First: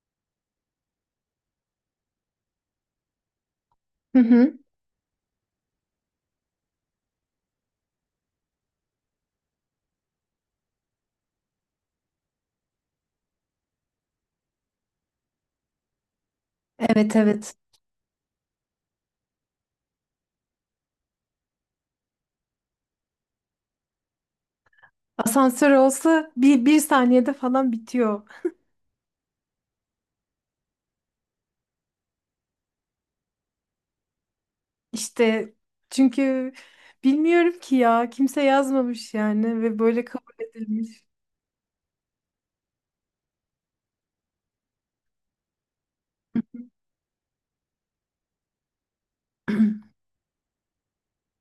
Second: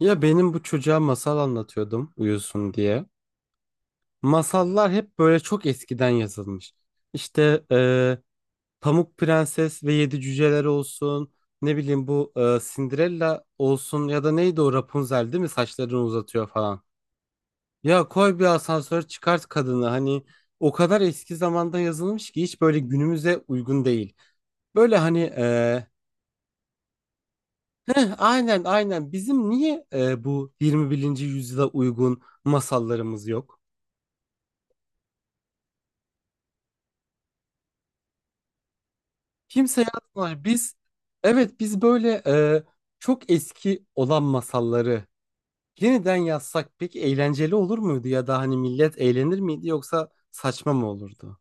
Ya benim bu çocuğa masal anlatıyordum uyusun diye. Hı hı. Masallar hep böyle çok eskiden yazılmış. İşte Pamuk Prenses ve Yedi Cüceler olsun. Ne bileyim bu Cinderella olsun ya da neydi o Rapunzel, değil mi? Saçlarını uzatıyor falan. Evet evet. Ya koy bir asansör, çıkart kadını. Hani o kadar eski zamanda yazılmış ki hiç böyle günümüze uygun değil. Böyle hani Asansör olsa bir saniyede falan heh, bitiyor. aynen aynen bizim niye bu 21. yüzyıla uygun masallarımız yok? İşte çünkü bilmiyorum ki ya kimse yazmamış yani ve Kimse böyle kabul yazmıyor. Biz, edilmiş. evet, biz böyle çok eski olan masalları yeniden yazsak peki eğlenceli olur muydu ya da hani millet eğlenir miydi yoksa saçma mı olurdu?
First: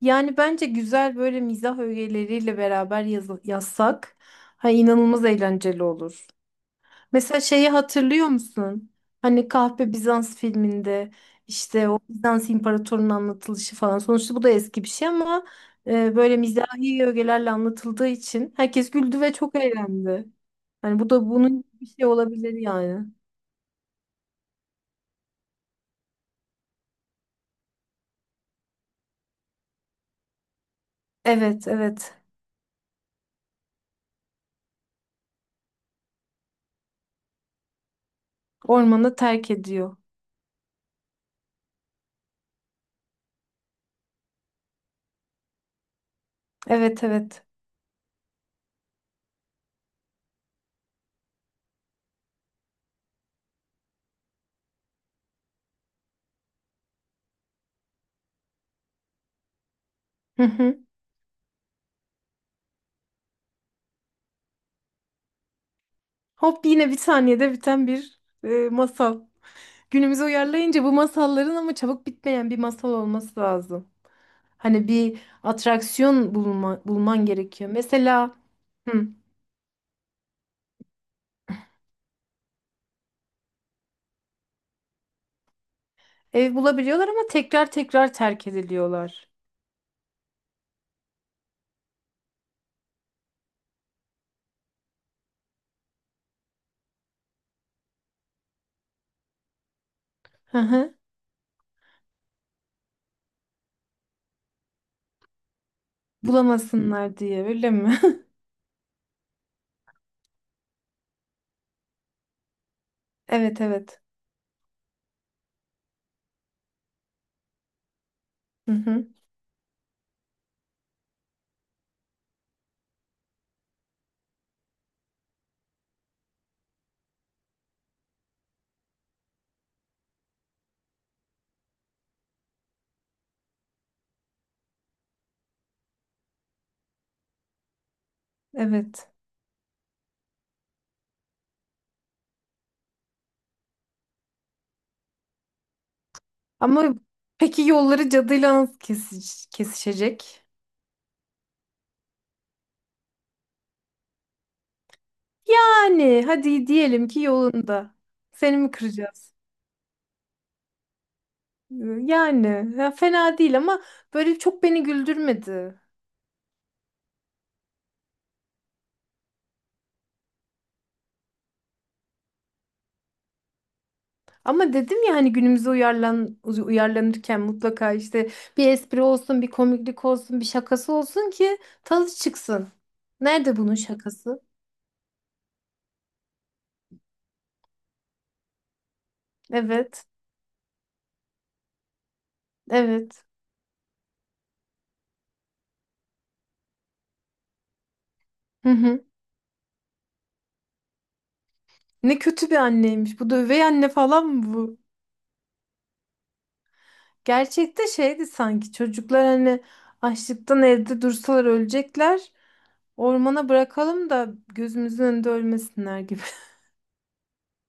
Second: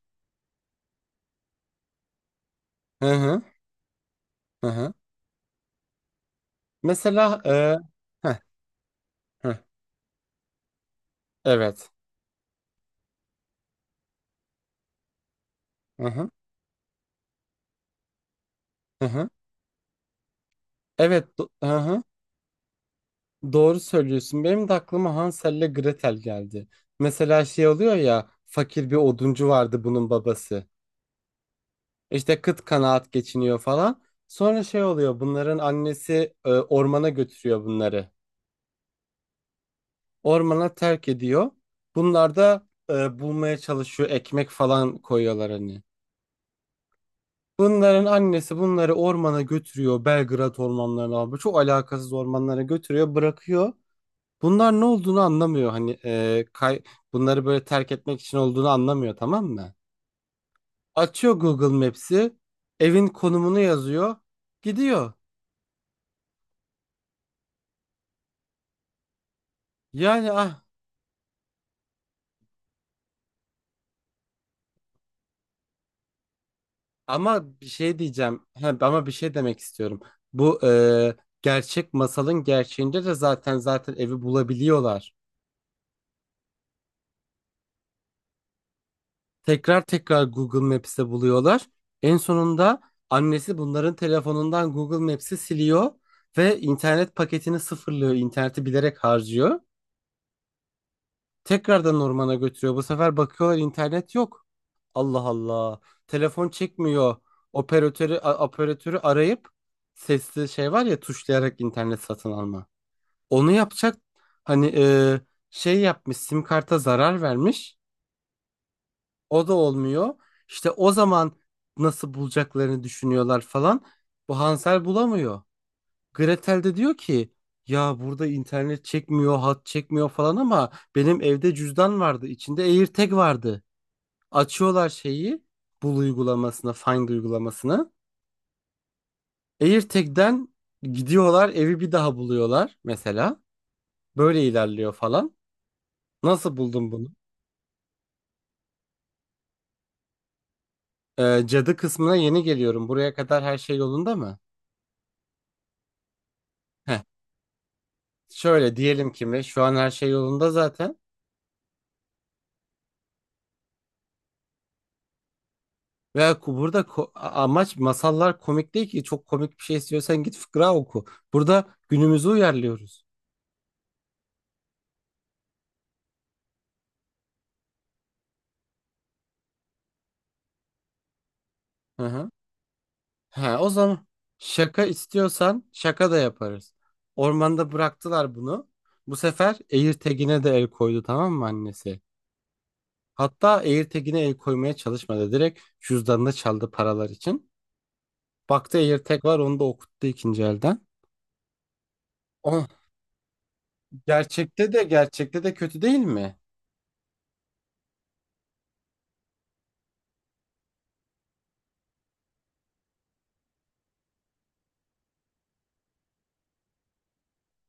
Yani bence güzel böyle mizah öğeleriyle beraber Hı hı, yazsak hı ha, hı. inanılmaz eğlenceli olur. Mesela Mesela şeyi hatırlıyor heh, musun? Hani heh, Kahpe Bizans filminde işte evet. o Bizans imparatorunun anlatılışı falan. Sonuçta bu da eski bir şey ama Hı hı, böyle mizahi ögelerle anlatıldığı için herkes hı güldü hı. ve çok eğlendi. Hani bu da Evet, bunun hı gibi bir hı. şey olabilir yani. Doğru söylüyorsun. Benim de aklıma Hansel'le Gretel geldi. Mesela şey oluyor ya, fakir bir oduncu vardı bunun babası. Evet, evet. İşte kıt kanaat geçiniyor falan. Sonra şey oluyor, bunların annesi ormana götürüyor bunları. Ormanı terk ediyor. Ormana terk ediyor. Bunlar da bulmaya çalışıyor, ekmek falan koyuyorlar hani. Evet, evet. Bunların annesi bunları ormana götürüyor. Belgrad ormanlarına abi, çok alakasız ormanlara götürüyor bırakıyor. Bunlar ne olduğunu anlamıyor hani, e, kay bunları böyle terk etmek için olduğunu anlamıyor, tamam mı? Hı hı. Açıyor Google Maps'i, evin konumunu yazıyor, gidiyor. Hop yine bir saniyede biten bir masal. Günümüze Yani. uyarlayınca bu masalların ama çabuk bitmeyen bir masal olması lazım. Hani bir bulman Ama bir gerekiyor. şey Mesela diyeceğim. He, ama hı, bir şey demek istiyorum. Bu gerçek masalın gerçeğinde de zaten zaten evi bulabiliyorlar. ev bulabiliyorlar ama tekrar tekrar terk ediliyorlar. Tekrar tekrar Google Maps'te buluyorlar. En sonunda annesi bunların telefonundan Google Maps'i siliyor ve internet paketini sıfırlıyor. İnterneti bilerek harcıyor. Hı hı. Tekrardan ormana götürüyor. Bu sefer bakıyorlar, internet yok. Allah Allah. Telefon çekmiyor. Bulamasınlar diye öyle mi? Operatörü arayıp, sesli şey var ya, tuşlayarak internet satın alma. Onu Evet yapacak evet. hani, şey yapmış, sim karta zarar vermiş. Hı hı. O da olmuyor. İşte o zaman nasıl bulacaklarını düşünüyorlar falan. Bu Hansel bulamıyor. Gretel de diyor ki ya, burada internet çekmiyor, hat çekmiyor falan ama benim evde cüzdan vardı. İçinde AirTag vardı. Açıyorlar şeyi, bul uygulamasını, Find uygulamasını. Evet. AirTag'den gidiyorlar, evi bir daha buluyorlar mesela. Böyle ilerliyor falan. Nasıl buldun Ama bunu? peki yolları cadıyla nasıl kesişecek? Cadı kısmına yeni geliyorum. Buraya kadar her şey yolunda mı? Yani hadi Heh. diyelim ki yolunda. Seni mi Şöyle diyelim ki kıracağız? mi? Şu an her şey yolunda zaten. Ee, Yani ya fena değil ama böyle çok beni güldürmedi. Ve burada amaç, masallar komik değil ki. Çok komik bir şey istiyorsan git fıkra oku. Burada günümüzü uyarlıyoruz. Ama dedim ya hani günümüze uyarlanırken mutlaka işte bir espri olsun, bir komiklik olsun, bir şakası olsun ki Hı tadı hı. çıksın. Nerede Ha, o bunun zaman şakası? şaka istiyorsan şaka da yaparız. Ormanda bıraktılar bunu. Bu sefer Evet, Eğirtegin'e de el koydu, tamam mı annesi? evet. Hatta Eğirtegin'e el koymaya çalışmadı. Direkt cüzdanını çaldı paralar için. Hı Baktı hı. AirTag var, onu da okuttu ikinci elden. Ne kötü bir O anneymiş. Bu da üvey anne falan mı gerçekte bu? de gerçekte de kötü değil mi? Gerçekte şeydi sanki çocuklar hani açlıktan evde dursalar ölecekler. Ormana bırakalım da gözümüzün önünde ölmesinler gibi.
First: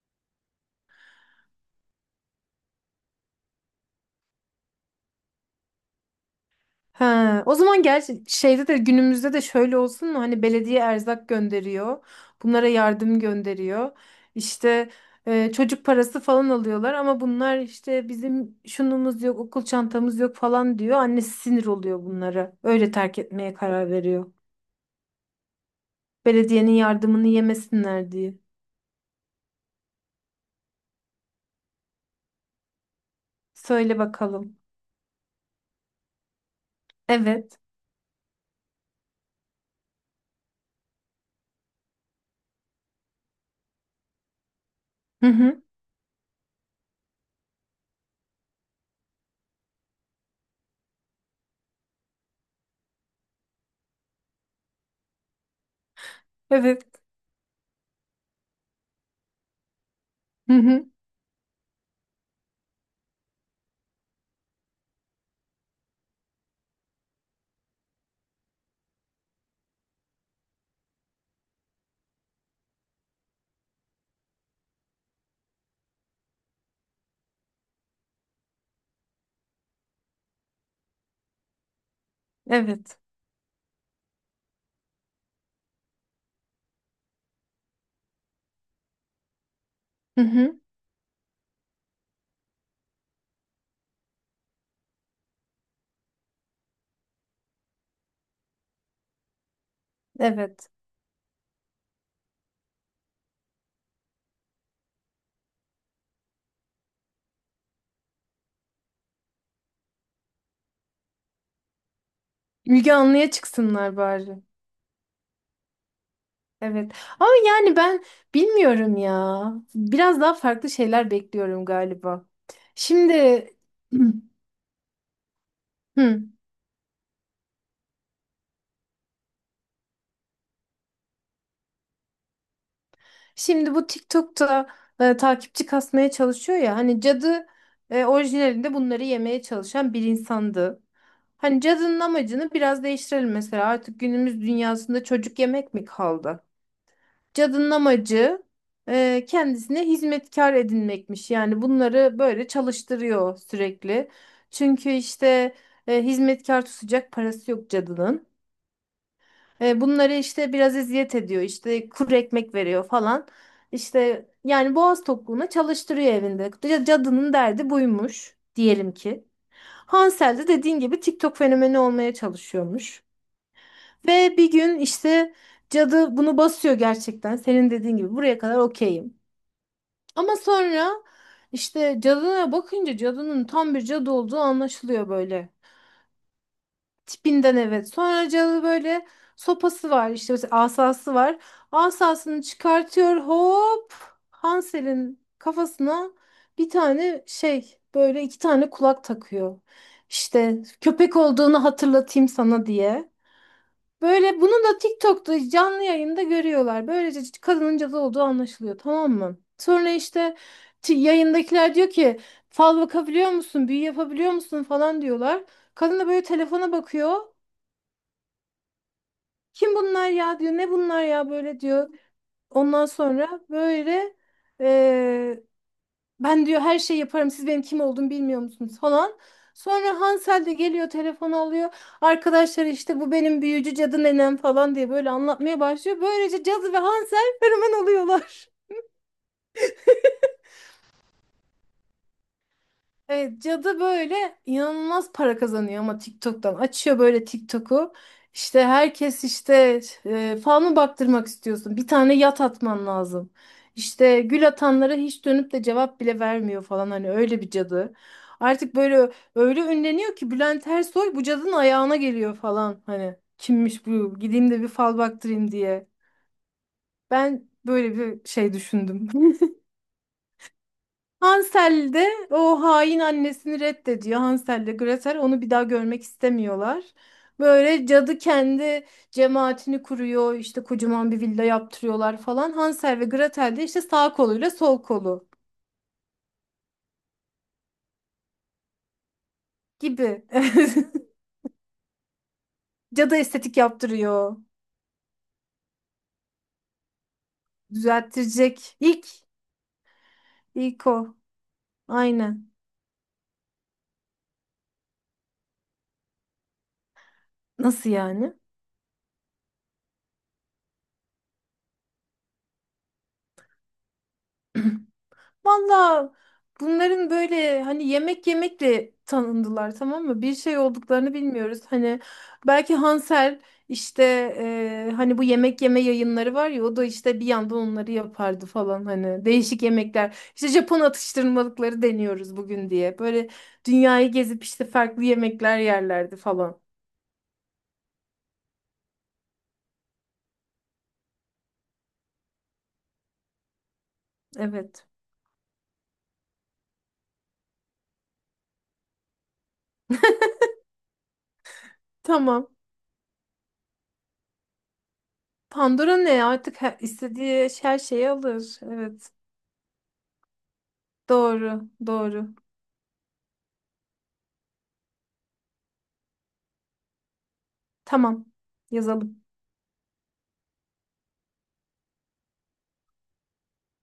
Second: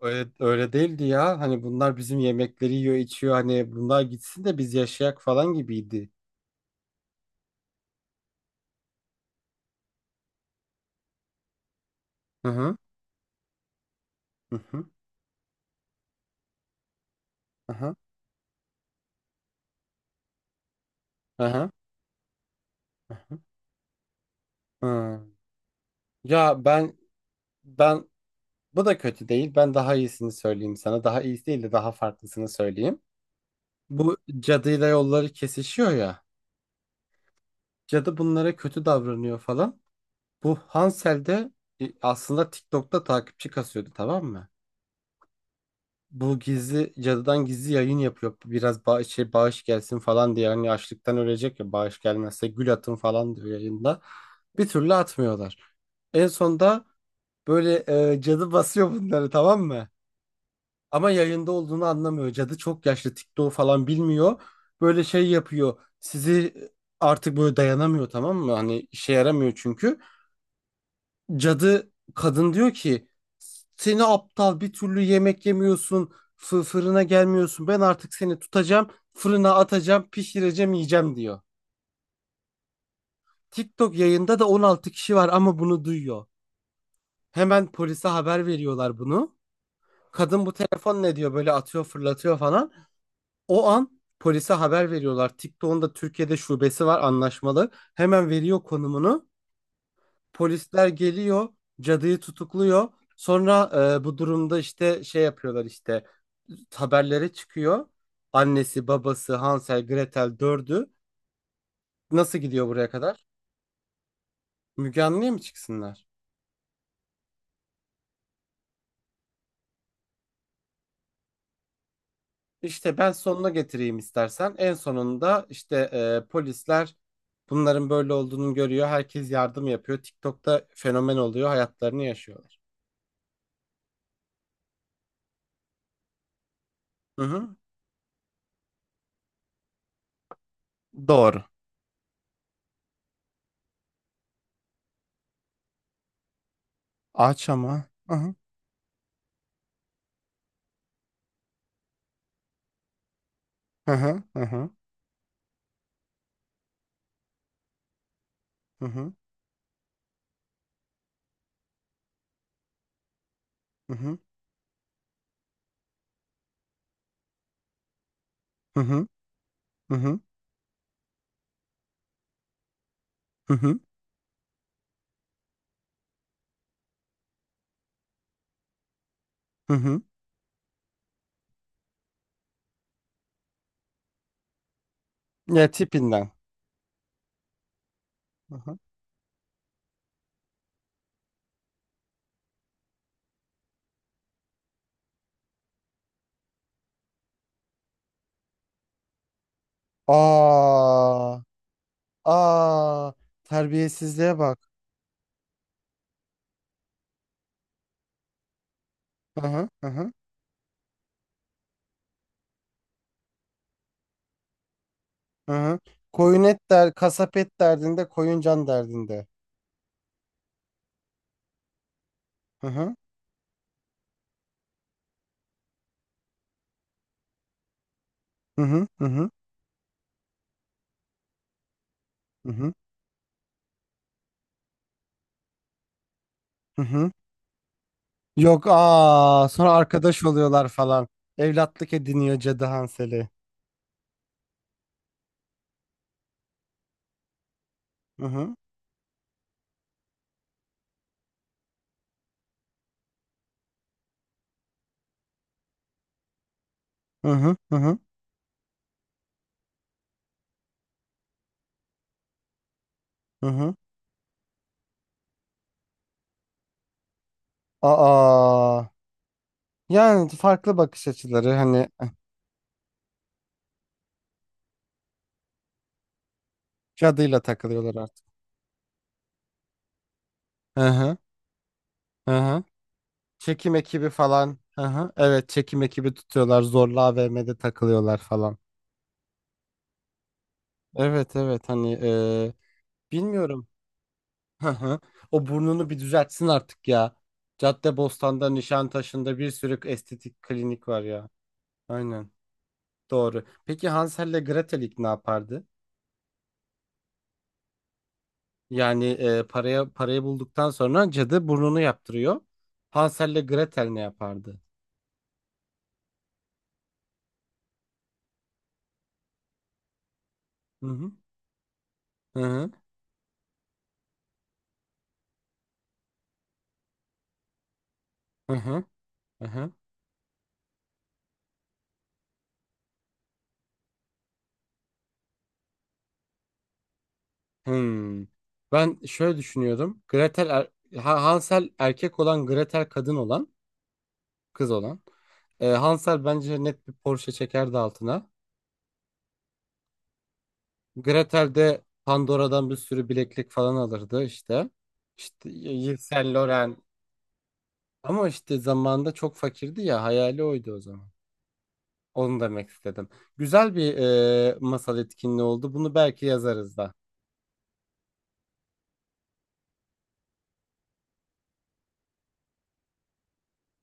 Öyle, öyle değildi ya. Hani bunlar bizim yemekleri yiyor, içiyor. Hani bunlar gitsin de biz yaşayak falan gibiydi. Ha, o zaman gerçi şeyde de günümüzde de şöyle olsun mu? Hani belediye erzak gönderiyor. Hı Bunlara hı, yardım gönderiyor. hı hı, İşte çocuk parası falan alıyorlar ama bunlar hı hı, işte bizim şunumuz yok, okul çantamız yok falan diyor. Annesi hı sinir hı, oluyor bunlara. Öyle hı terk hı. etmeye karar veriyor. Hı. Ya, Belediyenin ben yardımını ben yemesinler diye. bu da kötü değil. Ben daha iyisini söyleyeyim sana. Daha iyisi değil de daha farklısını söyleyeyim. Söyle Bu bakalım. cadıyla yolları kesişiyor ya. Evet. Cadı bunlara kötü davranıyor falan. Bu Hansel de aslında TikTok'ta takipçi kasıyordu, tamam mı? Hı hı. Bu gizli cadıdan gizli yayın yapıyor. Biraz bağış, şey, bağış gelsin falan diye. Hani açlıktan ölecek ya, bağış gelmezse gül atın falan diyor yayında. Bir türlü atmıyorlar. En Evet. sonunda böyle cadı basıyor bunları, tamam mı? Hı hı. Ama yayında olduğunu anlamıyor. Cadı çok yaşlı, TikTok falan bilmiyor. Böyle şey yapıyor. Artık böyle dayanamıyor, tamam mı? Hani işe yaramıyor çünkü. Cadı kadın diyor ki seni aptal, bir türlü yemek yemiyorsun, fırına gelmiyorsun, ben artık seni tutacağım, fırına atacağım, pişireceğim, yiyeceğim diyor. Evet. TikTok yayında da 16 kişi var ama bunu duyuyor. Hemen polise haber veriyorlar bunu. Hı Kadın bu hı. telefon ne diyor böyle, atıyor, fırlatıyor falan. O an polise haber veriyorlar. TikTok'un da Türkiye'de şubesi var anlaşmalı. Hemen veriyor konumunu. Evet. Polisler geliyor, cadıyı tutukluyor. Sonra bu durumda işte şey yapıyorlar, işte haberlere çıkıyor. Annesi, babası, Hansel, Gretel dördü. Nasıl gidiyor buraya Müge kadar? Anlı'ya çıksınlar bari. Müge Anlı'ya mı çıksınlar? Evet. Ama yani ben bilmiyorum ya. Biraz daha farklı şeyler bekliyorum galiba. İşte ben Şimdi sonuna getireyim istersen. En sonunda işte Hı. Polisler bunların böyle olduğunu görüyor. Herkes yardım yapıyor. TikTok'ta fenomen oluyor. Hayatlarını yaşıyorlar. Şimdi bu TikTok'ta takipçi kasmaya çalışıyor ya. Hani Hı cadı hı. Orijinalinde bunları yemeye çalışan bir insandı. Doğru. Hani cadının amacını biraz değiştirelim mesela. Artık günümüz dünyasında çocuk yemek mi kaldı? Aç Cadının ama. Hı hı, amacı kendisine hizmetkar edinmekmiş. Yani bunları böyle çalıştırıyor hı sürekli. hı, hı hı, Çünkü işte hizmetkar tutacak parası yok cadının. hı hı, Bunları işte biraz eziyet ediyor. İşte kuru ekmek veriyor falan. hı hı, İşte yani boğaz tokluğuna çalıştırıyor evinde. Cadının derdi buymuş hı diyelim hı, ki. hı hı, Hansel de dediğin gibi TikTok fenomeni olmaya çalışıyormuş. hı hı, Ve bir gün işte cadı bunu basıyor gerçekten. Senin dediğin gibi buraya kadar okeyim. hı hı. Ama sonra işte cadına bakınca cadının tam bir cadı olduğu anlaşılıyor böyle. Ya tipinden. Tipinden evet. Sonra Hı cadı hı. böyle sopası var işte mesela asası var. Asasını çıkartıyor hop Hansel'in kafasına bir tane şey böyle iki tane kulak takıyor. İşte köpek Aa, olduğunu hatırlatayım sana diye. aa, terbiyesizliğe Böyle bunu bak. da TikTok'ta canlı yayında görüyorlar. Böylece kadının cadı olduğu anlaşılıyor, tamam mı? Hı hı, hı Sonra hı, işte yayındakiler diyor ki fal bakabiliyor musun, büyü yapabiliyor musun falan diyorlar. hı hı. Kadın da böyle Koyun et telefona der, bakıyor. kasap et derdinde, koyun can derdinde. Kim bunlar ya diyor, ne bunlar ya böyle diyor. Hı Ondan hı, sonra böyle ben diyor her şeyi yaparım. Siz benim kim olduğumu bilmiyor hı musunuz hı, hı falan. hı, Sonra Hansel de geliyor telefonu alıyor. hı Arkadaşlar hı, işte bu benim büyücü cadı nenem falan diye böyle anlatmaya başlıyor. Böylece cadı ve hı hı. Hansel fenomen oluyorlar. Yok aa, sonra arkadaş oluyorlar falan. Evlatlık ediniyor Cadı Hansel'i. Evet, cadı böyle inanılmaz para kazanıyor ama TikTok'tan. Açıyor böyle TikTok'u. Hı hı, İşte herkes işte fanı baktırmak istiyorsun. Bir tane yat atman lazım. İşte gül atanlara hiç dönüp de cevap bile vermiyor falan hani hı öyle bir hı, hı cadı. hı, Artık böyle öyle ünleniyor ki Bülent Ersoy bu cadının ayağına geliyor falan hani hı hı. kimmiş bu gideyim de bir fal baktırayım diye. Ben böyle bir şey Aa, düşündüm. yani farklı bakış açıları hani Hansel de o hain annesini reddediyor. Hansel de Gretel onu bir daha görmek istemiyorlar. cadıyla Böyle takılıyorlar cadı artık. kendi cemaatini kuruyor. İşte Hı kocaman hı, bir villa yaptırıyorlar hı falan. hı. Hansel ve Gretel de Çekim işte ekibi sağ koluyla falan. sol Hı hı. kolu Evet, çekim ekibi tutuyorlar. Zorla AVM'de takılıyorlar falan. gibi. Evet evet hani Cadı estetik bilmiyorum. yaptırıyor. Hı hı. O burnunu bir düzeltsin artık ya. Caddebostan'da, Düzelttirecek. Nişantaşı'nda bir sürü estetik klinik İlk var o. ya. Aynen. Aynen. Doğru. Peki Hansel'le Gretel ilk ne yapardı? Nasıl yani? Yani paraya parayı bulduktan sonra cadı burnunu yaptırıyor. Hansel'le Gretel ne yapardı? Valla bunların böyle hani yemek yemekle tanındılar tamam mı? Bir şey Hı hı, olduklarını bilmiyoruz. Hani hı hı, belki Hansel işte hani bu yemek yeme yayınları var ya o da işte bir yandan onları yapardı hı hı, falan hani hı değişik hı. yemekler. İşte Japon atıştırmalıkları deniyoruz bugün diye. Böyle dünyayı gezip işte farklı yemekler yerlerdi falan. Hmm. Ben şöyle düşünüyordum. Hansel erkek olan, Gretel kadın olan, kız Evet. olan. Hansel bence net bir Porsche çekerdi altına. Gretel de Tamam. Pandora'dan bir sürü bileklik falan alırdı işte. İşte Pandora Yves ne? Saint Artık her, Laurent. istediği her şeyi Ama işte alır. zamanında Evet. çok fakirdi ya, hayali oydu o zaman. Doğru. Doğru. Onu demek istedim. Güzel bir masal etkinliği oldu. Bunu belki yazarız da. Tamam. Yazalım.